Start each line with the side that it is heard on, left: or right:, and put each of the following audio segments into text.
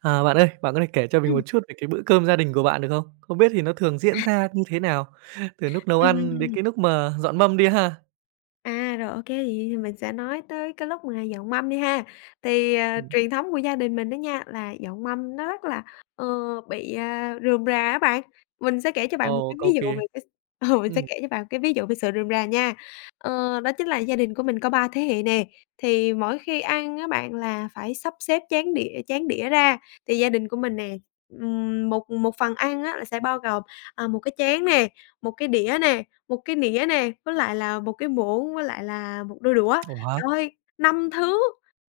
right: À, bạn ơi, bạn có thể kể cho mình
left: Ừm,
right: một chút về cái bữa cơm gia đình của bạn được không? Không biết thì nó thường diễn ra như thế nào? Từ lúc nấu ăn đến
left: ừm,
right: cái lúc mà dọn mâm đi ha?
left: Rồi, ô kê, vậy thì mình sẽ nói tới cái lúc mà dọn mâm đi ha. Thì,
right: Ừm.
left: truyền thống của gia đình mình đó nha, là dọn mâm nó rất là, ờ, bị, rườm rà á bạn. Mình sẽ kể cho bạn một
right: Ồ,
left: cái ví
right: cầu
left: dụ
right: kỳ.
left: về cái s ừ, mình sẽ
right: Ừm.
left: kể cho bạn cái ví dụ về sự rườm rà nha. Ờ, đó chính là gia đình của mình có 3 thế hệ nè, thì mỗi khi ăn á bạn là phải sắp xếp chén đĩa ra. Thì gia đình của mình nè, một một phần ăn á là sẽ bao gồm, một cái chén nè, một cái đĩa nè. Một cái nĩa nè, với lại là một cái muỗng, với lại là một đôi đũa. Trời
right: Wow,
left: ơi, 5 thứ!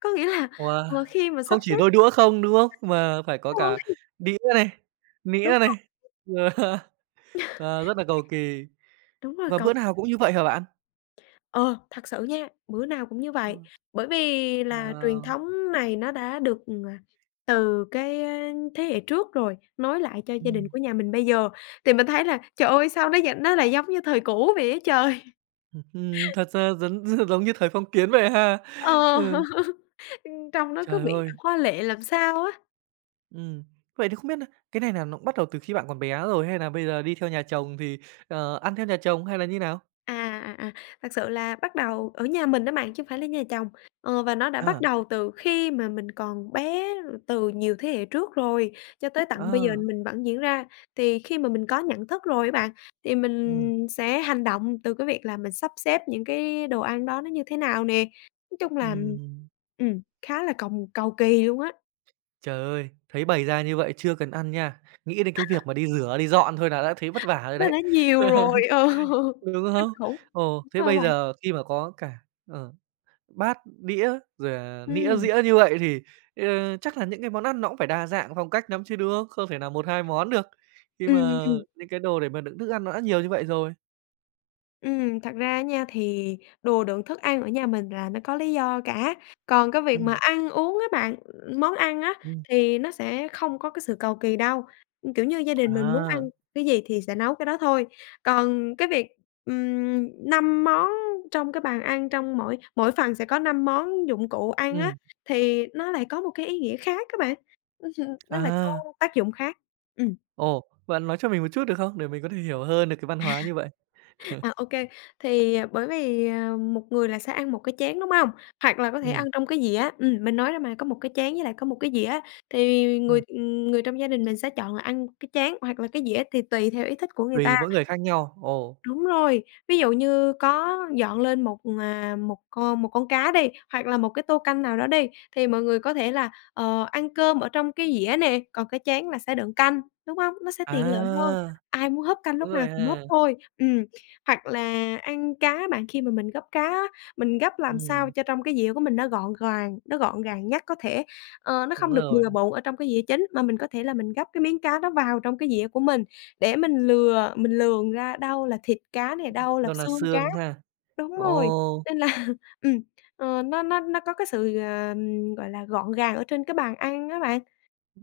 left: Có nghĩa là,
right: wow!
left: khi mà sắp
right: Không
left: xếp.
right: chỉ đôi đũa không, đúng không? Mà phải có
left: Rồi,
right: cả đĩa này,
left: đúng
right: nĩa
left: rồi,
right: này, rồi ờ, rất là cầu kỳ.
left: đúng rồi,
right: Và
left: cọc.
right: bữa nào cũng như vậy hả bạn?
left: Ờ, thật sự nha, bữa nào cũng như vậy.
right: Ừm,
left: Bởi vì là truyền
right: wow!
left: thống này nó đã được, từ cái, thế hệ trước rồi, nối lại cho gia đình
right: Ừm,
left: của nhà mình bây giờ, thì mình thấy là, trời ơi, sao nó lại giống như thời cũ vậy á trời!
right: thật ra giống giống như thời phong kiến vậy ha?
left: Ờ,
right: Ừ,
left: trông nó cứ
right: trời
left: bị
right: ơi!
left: hoa lệ làm sao á.
right: Ừm. Vậy thì không biết nà cái này nà nó cũng bắt đầu từ khi bạn còn bé rồi hay nà bây giờ đi theo nhà chồng thì, ăn theo nhà chồng hay là như nào?
left: À, à, à, thật sự là bắt đầu ở nhà mình đó bạn, chứ không phải là nhà chồng. Ờ, và nó đã bắt
right: À,
left: đầu từ khi mà mình còn bé, từ nhiều thế hệ trước rồi, cho tới tận bây giờ
right: ờ,
left: mình vẫn diễn ra. Thì khi mà mình có nhận thức rồi á bạn, thì
right: ừm.
left: mình sẽ hành động từ cái việc là mình sắp xếp những cái đồ ăn đó nó như thế nào nè. Nói chung là,
right: Ừm.
left: khá là cầu kỳ luôn á,
right: Trời ơi, thấy bày ra như vậy chưa cần ăn nha, nghĩ đến cái việc mà đi rửa, đi dọn thôi là đã thấy vất vả rồi
left: nó
right: đấy.
left: đã nhiều rồi, ừ,
right: Đúng
left: kinh
right: không?
left: khủng.
right: Ồ,
left: Đúng
right: thế
left: rồi
right: bây
left: bạn,
right: giờ khi mà có cả, ờ, bát, đĩa, rồi, nĩa,
left: ừm.
right: dĩa như vậy thì, chắc là những cái món ăn nó cũng phải đa dạng phong cách lắm chứ, đúng không? Không thể nào một 2 món được, khi
left: Ừm,
right: mà
left: ừm.
right: những cái đồ để mà đựng thức ăn nó đã nhiều như vậy rồi.
left: Thật ra nha thì đồ đựng thức ăn ở nhà mình là nó có lý do cả, còn cái việc mà
right: Ừm,
left: ăn uống á bạn, món ăn á,
right: ừm,
left: thì nó sẽ không có cái sự cầu kỳ đâu. Kiểu như, gia đình mình muốn ăn
right: à,
left: cái gì thì sẽ nấu cái đó thôi. Còn cái việc, 5 món trong cái bàn ăn, trong mỗi mỗi phần sẽ có 5 món dụng cụ ăn á,
right: ừm,
left: thì nó lại có một cái ý nghĩa khác các bạn, nó lại có
right: à,
left: tác dụng khác. Ừm.
right: ồ, bạn nói cho mình một chút được không? Để mình có thể hiểu hơn được cái văn hóa như vậy.
left: Ok. Thì, bởi vì, một người là sẽ ăn một cái chén, đúng không? Hoặc là có thể
right: Ừm,
left: ăn trong cái dĩa. Mình nói ra mà, có một cái chén với lại có một cái dĩa, thì người,
right: ừm,
left: người trong gia đình mình sẽ chọn là ăn cái chén hoặc là cái dĩa thì tùy theo ý thích của người ta.
right: tùy mỗi người khác nhau, ồ,
left: Đúng rồi, ví dụ như có dọn lên một, một con cá đi, hoặc là một cái tô canh nào đó đi, thì mọi người có thể là, ăn cơm ở trong cái dĩa nè, còn cái chén là sẽ đựng canh, đúng hông? Nó sẽ tiện lợi hơn,
right: à,
left: ai muốn húp canh
right: đúng
left: lúc nào
right: rồi
left: thì húp
right: ha,
left: thôi. Hoặc là ăn cá bạn, khi mà mình gấp cá á, mình gấp làm sao
right: ừm,
left: cho trong cái dĩa của mình nó gọn gàng nhất có thể, nó
right: đúng
left: không được
right: rồi,
left: bừa bộn ở trong cái dĩa chính, mà mình có thể là mình gấp cái miếng cá đó vào trong cái dĩa của mình. Để mình lường ra đâu là thịt cá này, đâu là
right: đâu là
left: xương cá,
right: xương ha,
left: đúng rồi,
right: ồ,
left: nên là, ừm, nó có cái sự, gọi là, gọn gàng ở trên cái bàn ăn á bạn.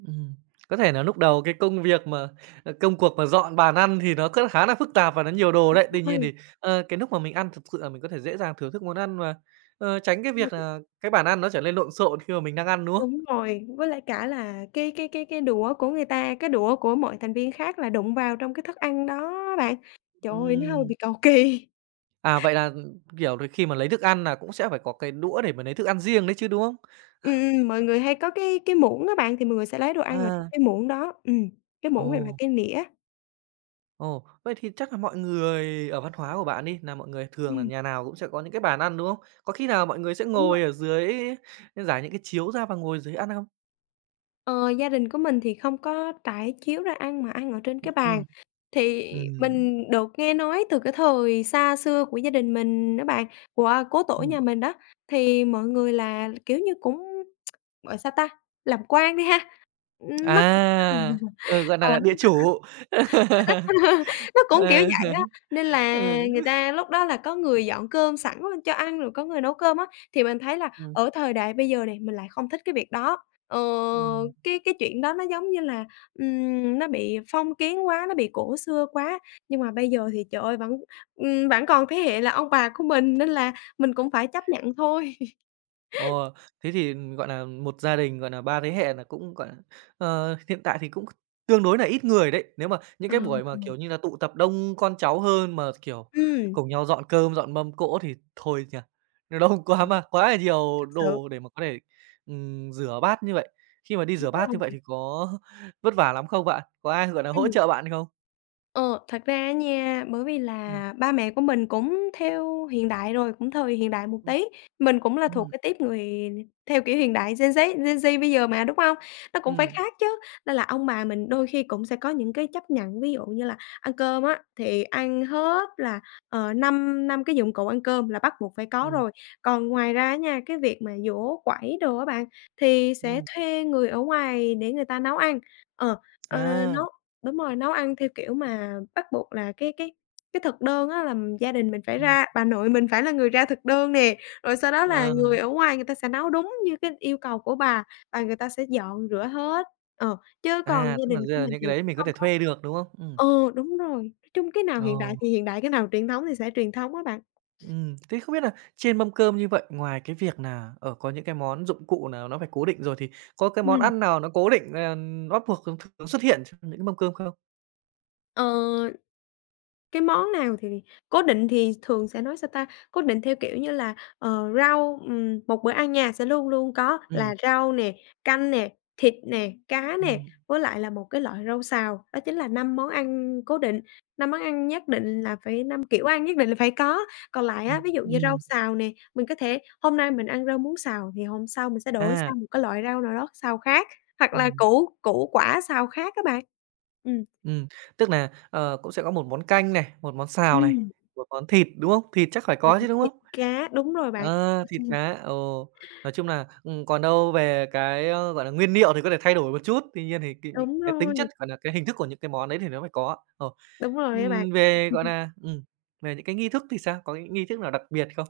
right: ừm. Có thể là lúc đầu cái công việc mà, công cuộc mà dọn bàn ăn thì nó cứ khá là phức tạp và nó nhiều đồ đấy. Tuy nhiên
left: Ôi,
right: thì, cái lúc mà mình ăn thực sự là mình có thể dễ dàng thưởng thức món ăn mà, tránh cái
left: sao
right: việc
left: ch
right: là cái bàn ăn nó trở nên lộn xộn khi mà mình đang ăn, đúng không?
left: đúng rồi, với lại cả là cái đũa của người ta, cái đũa của mọi thành viên khác là đụng vào trong cái thức ăn đó á bạn. Trời ơi, nó hơi
right: Ừm.
left: bị cầu kỳ.
right: À, vậy là, kiểu, rồi khi mà lấy thức ăn là cũng sẽ phải có cái đũa để mà lấy thức ăn riêng đấy chứ, đúng không?
left: Ừm, mọi người hay có cái muỗng á bạn, thì mọi người sẽ lấy đồ ăn ở trong
right: À.
left: cái muỗng đó, cái muỗng hoặc là
right: Ồ,
left: cái nĩa.
right: ồ, vậy thì chắc là mọi người ở văn hóa của bạn đi, là mọi người thường là
left: Ừm,
right: nhà nào cũng sẽ có những cái bàn ăn, đúng không? Có khi nào mọi người sẽ
left: đúng rồi.
right: ngồi ở dưới giải những cái chiếu ra và ngồi dưới ăn không?
left: Ờ, gia đình của mình thì không có trải chiếu ra ăn mà ăn ở trên cái bàn.
right: Ừm.
left: Thì
right: Ừm,
left: mình được nghe nói từ cái thời xa xưa của gia đình mình đó bạn, của cố tổ
right: ừm.
left: nhà mình đó, thì mọi người là, kiểu như, cũng, gọi sao ta, làm quan đi ha, nó cũng
right: À, ừ, gọi
left: ờ,
right: là địa chủ.
left: nó cũng kiểu
right: Ờ,
left: vậy á, nên là
right: ừ,
left: người ta lúc đó là có người dọn cơm sẵn lên cho ăn, rồi có người nấu cơm á, thì mình thấy là
right: ừm,
left: ở thời đại bây giờ này mình lại không thích cái việc đó. Ờ,
right: ừm.
left: cái chuyện đó nó giống như là, nó bị phong kiến quá, nó bị cổ xưa quá, nhưng mà bây giờ thì, trời ơi, vẫn, vẫn còn thế hệ là ông bà của mình nên là mình cũng phải chấp nhận thôi.
right: Ồ, thế thì, gọi là một gia đình, gọi là 3 thế hệ là cũng, gọi là, hiện tại thì cũng tương đối là ít người đấy. Nếu mà những
left: Ờ,
right: cái buổi mà, kiểu như là, tụ tập đông con cháu hơn mà, kiểu,
left: ừm,
right: cùng nhau dọn cơm, dọn mâm cỗ thì thôi nhỉ, nó đông
left: Ờ,
right: quá
left: ờ,
right: mà, quá là nhiều
left: sự.
right: đồ để mà có thể, rửa bát như vậy. Khi mà đi
left: Đúng
right: rửa bát như vậy
left: rồi,
right: thì có vất vả lắm không bạn? Có ai, gọi là hỗ
left: ừm.
right: trợ bạn không?
left: Ờ, thật ra á nha, bởi vì
right: Ừm,
left: là ba mẹ của mình cũng theo hiện đại rồi, cũng thời hiện đại một
right: ừm,
left: tí. Mình cũng là thuộc
right: ừm,
left: cái tuýp người theo kiểu hiện đại Gen Z bây giờ mà, đúng không? Nó cũng phải
right: ừm,
left: khác chứ, nên là ông bà mình đôi khi cũng sẽ có những cái chấp nhận, ví dụ như là ăn cơm á, thì ăn hết là, 5 cái dụng cụ ăn cơm là bắt buộc phải có
right: ừm,
left: rồi. Còn ngoài ra nha, cái việc mà giỗ quẩy đồ á bạn, thì sẽ
right: ừm,
left: thuê người ở ngoài để người ta nấu ăn. Ờ, ờ,
right: à,
left: Đúng rồi, nấu ăn theo kiểu mà bắt buộc là cái thực đơn á là gia đình mình phải
right: ừm,
left: ra, bà nội mình phải là người ra thực đơn nè, rồi sau đó là
right: ờ,
left: người ở ngoài người ta sẽ nấu đúng như cái yêu cầu của bà và người ta sẽ dọn rửa hết. Ờ, chứ còn
right: à,
left: gia
right: tức là
left: đình
right: bây
left: của
right: giờ là
left: mình
right: những
left: thì
right: cái đấy
left: cũng
right: mình có
left: không
right: thể
left: có.
right: thuê được, đúng không? Ừm.
left: Ừ, đúng rồi, nói chung cái nào hiện đại
right: Ồ,
left: thì hiện đại, cái nào truyền thống thì sẽ truyền thống á bạn.
right: thế không biết là trên mâm cơm như vậy, ngoài cái việc nà, ở có những cái món dụng cụ nào nó phải cố định rồi, thì có cái món
left: Ừm.
right: ăn nào nó cố định, bắt buộc thường thường xuất hiện trong những cái mâm cơm không?
left: Ờ. Cái món nào thì cố định thì thường sẽ nói, sao ta, cố định theo kiểu như là, rau, một bữa ăn nhà sẽ luôn luôn có
right: Ừm,
left: là rau nè, canh nè, thịt nè, cá nè,
right: ừm,
left: với lại là một cái loại rau xào, đó chính là 5 món ăn cố định, 5 kiểu ăn nhất định là phải có. Còn lại á,
right: ừm,
left: ví dụ như rau
right: ừm,
left: xào nè, mình có thể hôm nay mình ăn rau muống xào thì hôm sau mình sẽ đổi
right: à,
left: sang một cái loại rau nào đó xào khác, hoặc là
right: ừm,
left: củ củ quả xào khác các bạn. Ừm.
right: ừm, tức nà, cũng sẽ có một món canh này, một món xào này,
left: Ừm.
right: một món thịt, đúng không? Thịt chắc phải
left: một
right: có chứ, đúng
left: Thịt,
right: không?
left: cá đúng rồi bạn.
right: Ờ, thịt cá, ồ. Nói chung là, còn đâu về cái, ơ, gọi là, nguyên liệu thì có thể thay đổi một chút, tuy nhiên thì cái những
left: Đúng
right: cái tính chất,
left: rồi,
right: gọi là, cái hình thức của những cái món đấy thì nó phải có. Ờ,
left: đúng rồi á bạn.
right: về, gọi là về những cái nghi thức thì sao? Có những nghi thức nào đặc biệt không?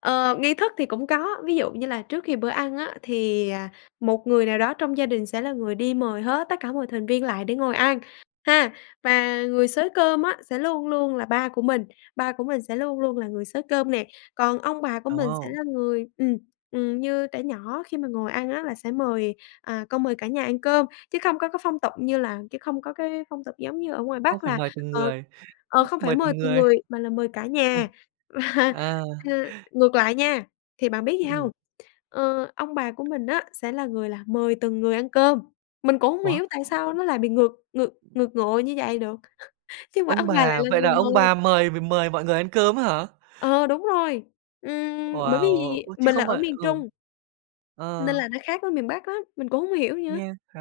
left: Ờ, nghi thức thì cũng có, ví dụ như là trước khi bữa ăn á, thì, một người nào đó trong gia đình sẽ là người đi mời hết tất cả mọi thành viên lại để ngồi ăn, ha. Và người xới cơm á, sẽ luôn luôn là ba của mình sẽ luôn luôn là người xới cơm nè, còn ông bà của mình sẽ
right: Ồ,
left: là người như trẻ nhỏ khi mà ngồi ăn á, là sẽ mời, con mời cả nhà ăn cơm, chứ không có cái phong tục giống như ở ngoài
right: không
left: Bắc
right: phải
left: là,
right: mời từng
left: ờ
right: người,
left: Ờ, không phải
right: mời
left: mời
right: từng
left: từng
right: người.
left: người mà là mời cả nhà. Và,
right: À,
left: ừ, ngược lại nha, thì bạn biết gì
right: ừm.
left: hông? Ờ, ông bà của mình á, sẽ là người là mời từng người ăn cơm. Mình cũng hông
right: Ủa,
left: hiểu tại sao nó lại bị ngược ngược ngược ngộ như vậy được, chứ mà
right: ông
left: ông bà lại
right: bà
left: là
right: vậy
left: người
right: là ông
left: mời.
right: bà mời mời mọi người ăn cơm á hả?
left: Ờ, đúng rồi. Bởi vì
right: Wow! Ơ, chứ
left: mình là
right: không
left: ở
right: phải
left: miền
right: ừ.
left: Trung, nên
right: Ờ,
left: là nó khác với miền Bắc lắm, mình cũng hông hiểu nữa.
right: nghe khá.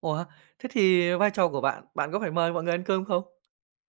right: Ủa, thế thì vai trò của bạn, bạn có phải mời mọi người ăn cơm không?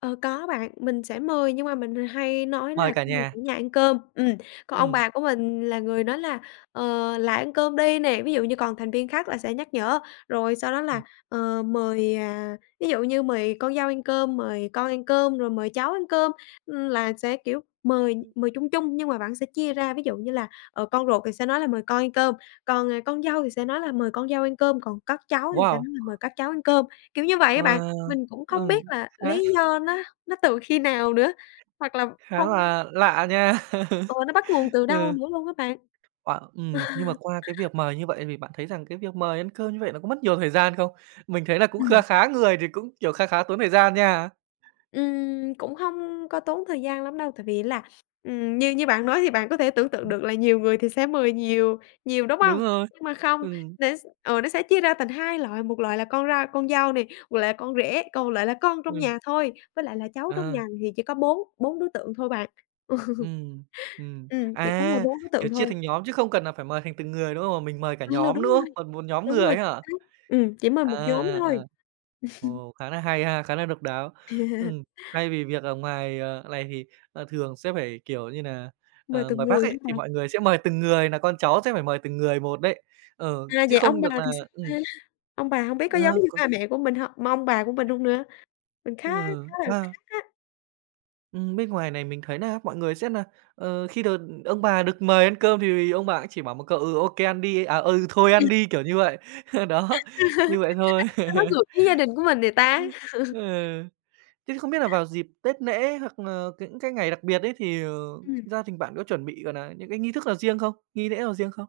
left: Ờ, có bạn, mình sẽ mời nhưng mà mình hay nói
right: Mời
left: là
right: cả
left: "Mời cả
right: nhà?
left: nhà ăn cơm." Còn ông
right: Ừm.
left: bà của mình là người nói là, "Lại ăn cơm đi" nè, ví dụ như còn thành viên khác là sẽ nhắc nhở, rồi sau đó là,
right: Ừm.
left: mời, ví dụ như mời con dâu ăn cơm, mời con ăn cơm, rồi mời cháu ăn cơm, là sẽ, kiểu, mời mời chung chung nhưng mà bạn sẽ chia ra. Ví dụ như là, con ruột thì sẽ nói là "Mời con ăn cơm", còn, con dâu thì sẽ nói là "Mời con dâu ăn cơm", còn các cháu thì sẽ
right: Wow!
left: nói là "Mời các cháu ăn cơm", kiểu như vậy các
right: Ờ,
left: bạn. Mình cũng không
right: ừm,
left: biết là
right: khá
left: lý do nó từ khi nào nữa, hoặc là
right: khá
left: phong
right: là lạ nha.
left: ờ, nó bắt nguồn từ đâu
right: Ừ,
left: nữa luôn á bạn.
right: oà
left: Ừm.
right: nhưng mà qua cái việc mời như vậy thì bạn thấy rằng cái việc mời ăn cơm như vậy nó có mất nhiều thời gian không? Mình thấy là cũng kha khá người thì cũng, kiểu, kha khá tốn thời gian nha.
left: Cũng hông có tốn thời gian lắm đâu, tại vì là, như như bạn nói thì bạn có thể tưởng tượng được là nhiều người thì sẽ mời nhiều nhiều, đúng hông?
right: Đúng rồi,
left: Nhưng mà không,
right: ừm,
left: nó sẽ chia ra thành 2 loại, một loại là con ra con dâu nè, một loại là con rể, còn một loại là con trong
right: ừm,
left: nhà thôi, với lại là cháu trong
right: à,
left: nhà thì chỉ có 4 4 đối tượng thôi bạn. Ừ,
right: ừm, ừm.
left: chỉ có mời
right: À,
left: 4 đối tượng
right: kiểu, chia
left: thôi.
right: thành nhóm chứ không cần là phải mời thành từng người, đúng không? Mà mình mời cả
left: Ờ,
right: nhóm
left: đúng
right: nữa,
left: rồi.
right: còn một nhóm
left: Đúng
right: người
left: rồi,
right: ấy
left: chính
right: hả?
left: xác. Chỉ mời
right: À,
left: một nhóm
right: à, à.
left: thôi.
right: Ồ, khá là hay ha, khá là độc đáo. Ừm, thay vì việc ở ngoài, này thì, thường sẽ phải, kiểu như nà,
left: Mời từng
right: ngoài Bắc
left: người hả
right: ấy, thì
left: bạn?
right: mọi người sẽ mời từng người nà con cháu sẽ phải mời từng người một đấy. Ờ,
left: À,
right: chứ
left: vậy ông
right: không được
left: bà
right: là
left: thì sao
right: ừm,
left: ta? Ông bà hông biết có giống
right: ờ,
left: như
right: có
left: ba mẹ của mình hông? Mà ông bà của mình hông nữa? Mình khá
right: ừ,
left: khá là
right: à,
left: khác á.
right: bên ngoài này mình thấy nà mọi người sẽ nà, khi được ông bà được mời ăn cơm thì ông bà cũng chỉ bảo một câu: "Ừ, ô kê, ăn đi." À, "Ừ, thôi ăn đi", kiểu như vậy. Đó, như vậy thôi.
left: Sao nó ngược với gia đình của mình vậy ta?
right: Ừ. Thế thì không biết là vào dịp Tết lễ hoặc là những cái ngày đặc biệt ấy thì,
left: Ừm.
right: gia đình bạn có chuẩn bị, gọi là những cái nghi thức nào riêng không? Nghi lễ nào riêng không?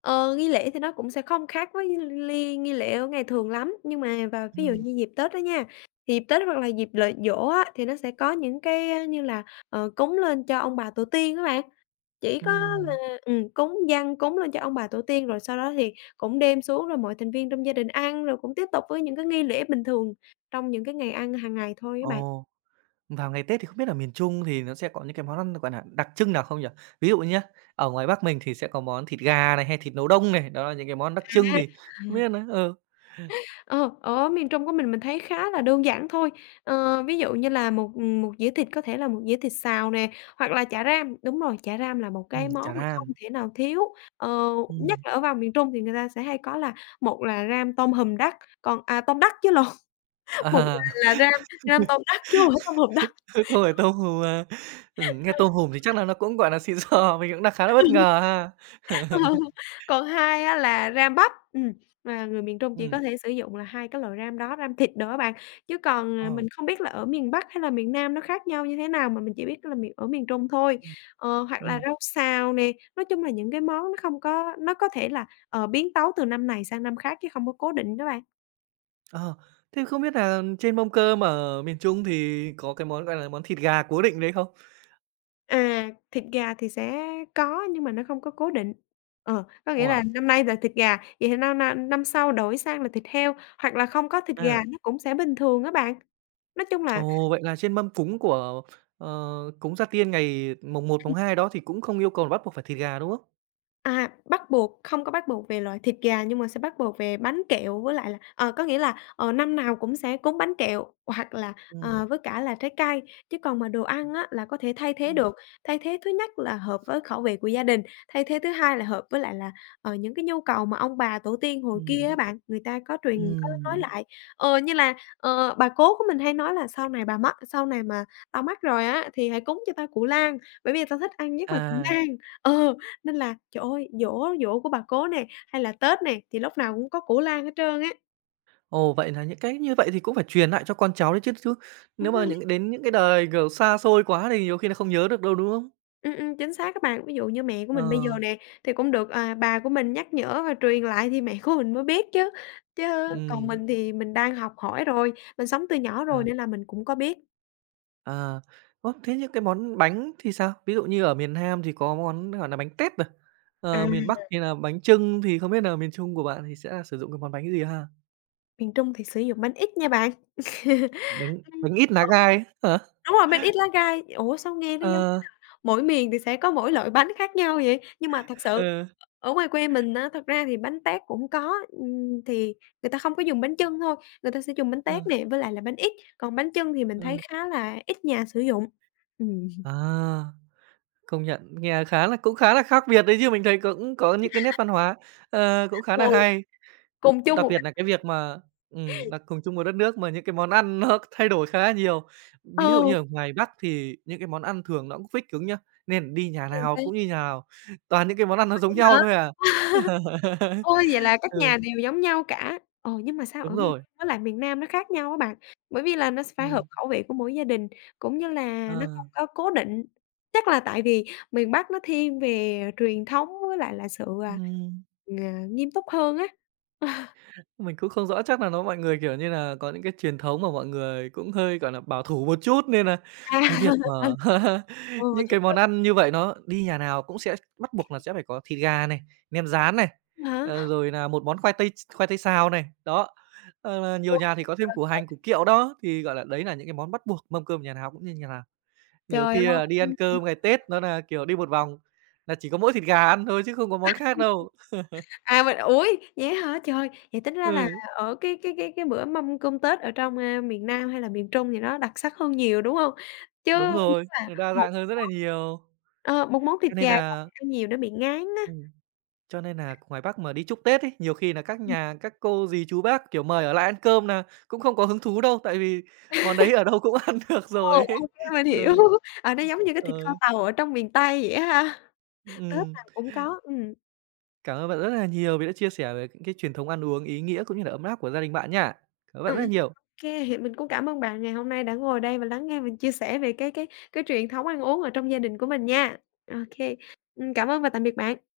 left: Ờ, nghi lễ thì nó cũng sẽ không khác với nghi lễ ở ngày thường lắm, nhưng mà vào ví dụ
right: Ừm,
left: như dịp Tết đó nha, thì dịp Tết hoặc là dịp lễ giỗ á, thì nó sẽ có những cái, như là, cúng lên cho ông bà tổ tiên các bạn. Chỉ có là
right: ừm.
left: cúng dâng, cúng lên cho ông bà tổ tiên, rồi sau đó thì cũng đem xuống rồi mọi thành viên trong gia đình ăn, rồi cũng tiếp tục với những cái nghi lễ bình thường trong những cái ngày ăn hàng ngày thôi các bạn.
right: Ồ, vào ngày Tết thì không biết là miền Trung thì nó sẽ có những cái món ăn, gọi là đặc trưng nào không nhỉ? Ví dụ nhá, ở ngoài Bắc mình thì sẽ có món thịt gà này, hay thịt nấu đông này, đó là những cái món đặc trưng thì không
left: À.
right: biết nữa, ờ,
left: Ờ, ở miền Trung của mình thấy khá là đơn giản thôi. Ví dụ như là một dĩa thịt có thể là một dĩa thịt xào nè, hoặc là chả ram. Đúng rồi, chả ram là một cái
right: chả
left: món mà không
right: ram.
left: thể nào thiếu. Ờ, nhất
right: Ừm.
left: là ở vào miền Trung thì người ta sẽ hay có là một là ram tôm hùm đất, còn tôm đất chứ lộn. Một
right: À,
left: là ram ram tôm đất chứ hông phải tôm hùm đất.
right: rồi tôm hùm, à, nghe tôm hùm thì chắc là nó cũng, gọi là xịn sò, mình cũng đang khá là bất ngờ ha.
left: Ờ, còn hai á là ram bắp, mà người miền Trung chỉ có
right: Ừm,
left: thể sử dụng là hai cái loại ram đó, ram thịt đồ á bạn. Chứ còn,
right: ờ.
left: mình không biết là ở miền Bắc hay là miền Nam nó khác nhau như thế nào, mà mình chỉ biết là miền ở miền Trung thôi. Hoặc là
right: Ừm,
left: rau xào nè, nói chung là những cái món nó không có nó có thể là, biến tấu từ năm này sang năm khác chứ không có cố định đó bạn.
right: ờ, thế không biết nà trên mâm cơm ở miền Trung thì có cái món, gọi là, món thịt gà cố định đấy không?
left: À, thịt gà thì sẽ có nhưng mà nó không có cố định. Có nghĩa là
right: Ủa?
left: năm nay là thịt gà, vậy thì năm năm năm sau đổi sang là thịt heo, hoặc là không có thịt gà
right: À.
left: nó cũng sẽ bình thường á bạn. Nói chung là
right: Ồ, vậy là trên mâm cúng của, ờ, cúng Gia Tiên ngày mồng một, mồng 2 đó thì cũng không yêu cầu là bắt buộc phải thịt gà, đúng không?
left: à, bắt buộc không có bắt buộc về loại thịt gà nhưng mà sẽ bắt buộc về bánh kẹo với lại là có nghĩa là, năm nào cũng sẽ cúng bánh kẹo hoặc là,
right: Ừm.
left: với cả là trái cây. Chứ còn mà đồ ăn á là có thể thay thế
right: Ừm,
left: được, thay thế thứ nhất là hợp với khẩu vị của gia đình, thay thế thứ hai là hợp với lại là, những cái nhu cầu mà ông bà tổ tiên hồi kia á
right: ừm,
left: bạn, người ta có truyền có nói
right: ừm.
left: lại. Như là, bà cố của mình hay nói là "Sau này bà mất sau này mà tao mất rồi á thì hãy cúng cho tao củ lan, bởi vì tao thích ăn nhất là củ
right: À,
left: lan." Ờ. Nên là, trời ơi, giỗ giỗ của bà cố nè, hay là Tết nè, thì lúc nào cũng có củ lan hết trơn á.
right: ồ, vậy nà những cái như vậy thì cũng phải truyền nại cho con cháu đấy chứ, chứ
left: Đúng
right: nếu mà
left: rồi.
right: những đến những cái đời, kiểu, xa xôi quá thì nhiều khi nà không nhớ được đâu, đúng không?
left: Chính xác các bạn. Ví dụ như mẹ của
right: Ờ,
left: mình bây giờ nè, thì cũng được, bà của mình nhắc nhở và truyền lại thì mẹ của mình mới biết chứ. Chứ còn
right: ừm,
left: mình thì mình đang học hỏi rồi, mình sống từ nhỏ rồi
right: à.
left: nên là mình cũng có biết.
right: À, ơ, thế những cái món bánh thì sao? Ví dụ như ở miền Nam thì có món, gọi là bánh tét này,
left: À,
right: miền Bắc thì là bánh chưng, thì không biết nà miền Trung của bạn thì sẽ là sử dụng cái món bánh gì ha?
left: miền Trung thì sử dụng bánh ít nha bạn.
right: Bánh
left: Ừm.
right: Bánh ít lá
left: Ờ.
right: gai ấy hả?
left: Đúng rồi, bánh ít lá gai. Ủa, sao nghe nó giống
right: Ờ,
left: mỗi miền thì sẽ có mỗi loại bánh khác nhau vậy, nhưng mà thật sự
right: ừ,
left: ở ngoài quê mình á, thật ra thì bánh tét cũng có, thì người ta không có dùng bánh chưng thôi, người ta sẽ dùng bánh
right: ờ,
left: tét nè, với lại là bánh ít, còn bánh chưng thì mình
right: ờ.
left: thấy khá là ít nhà sử dụng. Ừm.
right: À, công nhận nghe khá là cũng khá là khác biệt đấy chứ, mình thấy cũng có những cái nét văn hóa, cũng khá
left: Ừ,
right: là hay.
left: cùng chung
right: Đặc
left: một
right: biệt nà cái việc mà là cùng chung một đất nước mà những cái món ăn nó thay đổi khá là nhiều. Ví dụ
left: ừ,
right: như ở ngoài Bắc thì những cái món ăn thường nó cũng fix cứng nhá, nên đi nhà nào
left: vậy
right: cũng như nhà nào, toàn những cái món ăn nó giống nhau
left: hả?
right: thôi à.
left: Ôi, vậy là các
right: Ừ,
left: nhà đều giống nhau cả. Ồ, nhưng mà sao
right: đúng
left: ở miền
right: rồi.
left: Trung với lại miền Nam nó khác nhau á bạn? Bởi vì là nó sẽ phải hợp
right: Ừm,
left: khẩu vị của mỗi gia đình, cũng như là nó không
right: ờ,
left: có cố định. Chắc là tại vì miền Bắc nó thiên về truyền thống với lại là sự,
right: ừm.
left: ờ, nghiêm túc hơn á.
right: Mình cũng không rõ, chắc là nó mọi người, kiểu như là có những cái truyền thống mà mọi người cũng hơi, gọi là bảo thủ một chút nên là cái việc
left: À.
right: mà
left: Ừ,
right: những
left: vậy
right: cái
left: hả?
right: món ăn như vậy nó đi nhà nào cũng sẽ bắt buộc là sẽ phải có thịt gà này, nem rán này,
left: Hả?
right: rồi là một món khoai tây xào này, đó. Ờ, là nhiều
left: Ủa,
right: nhà thì có thêm củ hành, củ kiệu đó, thì, gọi là, đấy là những cái món bắt buộc mâm cơm nhà nào cũng như nhà nào. Nhiều
left: trời
right: khi, à, đi ăn
left: ơi!
right: cơm ngày Tết nó là kiểu, đi một vòng là chỉ có mỗi thịt gà ăn thôi chứ không có món khác đâu.
left: À, mình ủi, vậy hả? Trời, vậy tính ra là
right: Ừ,
left: ở cái bữa mâm cơm Tết ở trong, miền Nam hay là miền Trung thì nó đặc sắc hơn nhiều, đúng hông? Chứ
right: đúng
left: ừm, nếu
right: rồi,
left: mà
right: đa
left: một
right: dạng hơn rất là nhiều.
left: ờ, một món thịt
right: Cho nên
left: gà không
right: là
left: thì ăn nhiều nó bị ngán á.
right: ừm, cho nên là ngoài Bắc mà đi chúc Tết ấy, nhiều khi là các
left: Ừm.
right: nhà các cô dì chú bác, kiểu, mời ở lại ăn cơm là cũng không có hứng thú đâu, tại vì món đấy ở đâu cũng ăn được
left: Ờ,
right: rồi ấy.
left: ô kê, mình hiểu.
right: Ừ,
left: Nó giống như cái
right: ờ,
left: thịt kho tàu ở trong miền Tây vậy á ha, Tết
right: ừm.
left: nào cũng có. Ừm.
right: Cảm ơn bạn rất là nhiều vì đã chia sẻ về những cái truyền thống ăn uống ý nghĩa cũng như là ấm áp của gia đình bạn nha. Cảm ơn bạn rất là
left: Ô
right: nhiều.
left: kê, thì mình cũng cảm ơn bạn ngày hôm nay đã ngồi đây và lắng nghe mình chia sẻ về cái truyền thống ăn uống ở trong gia đình của mình nha. Ô kê, cảm ơn và tạm biệt bạn.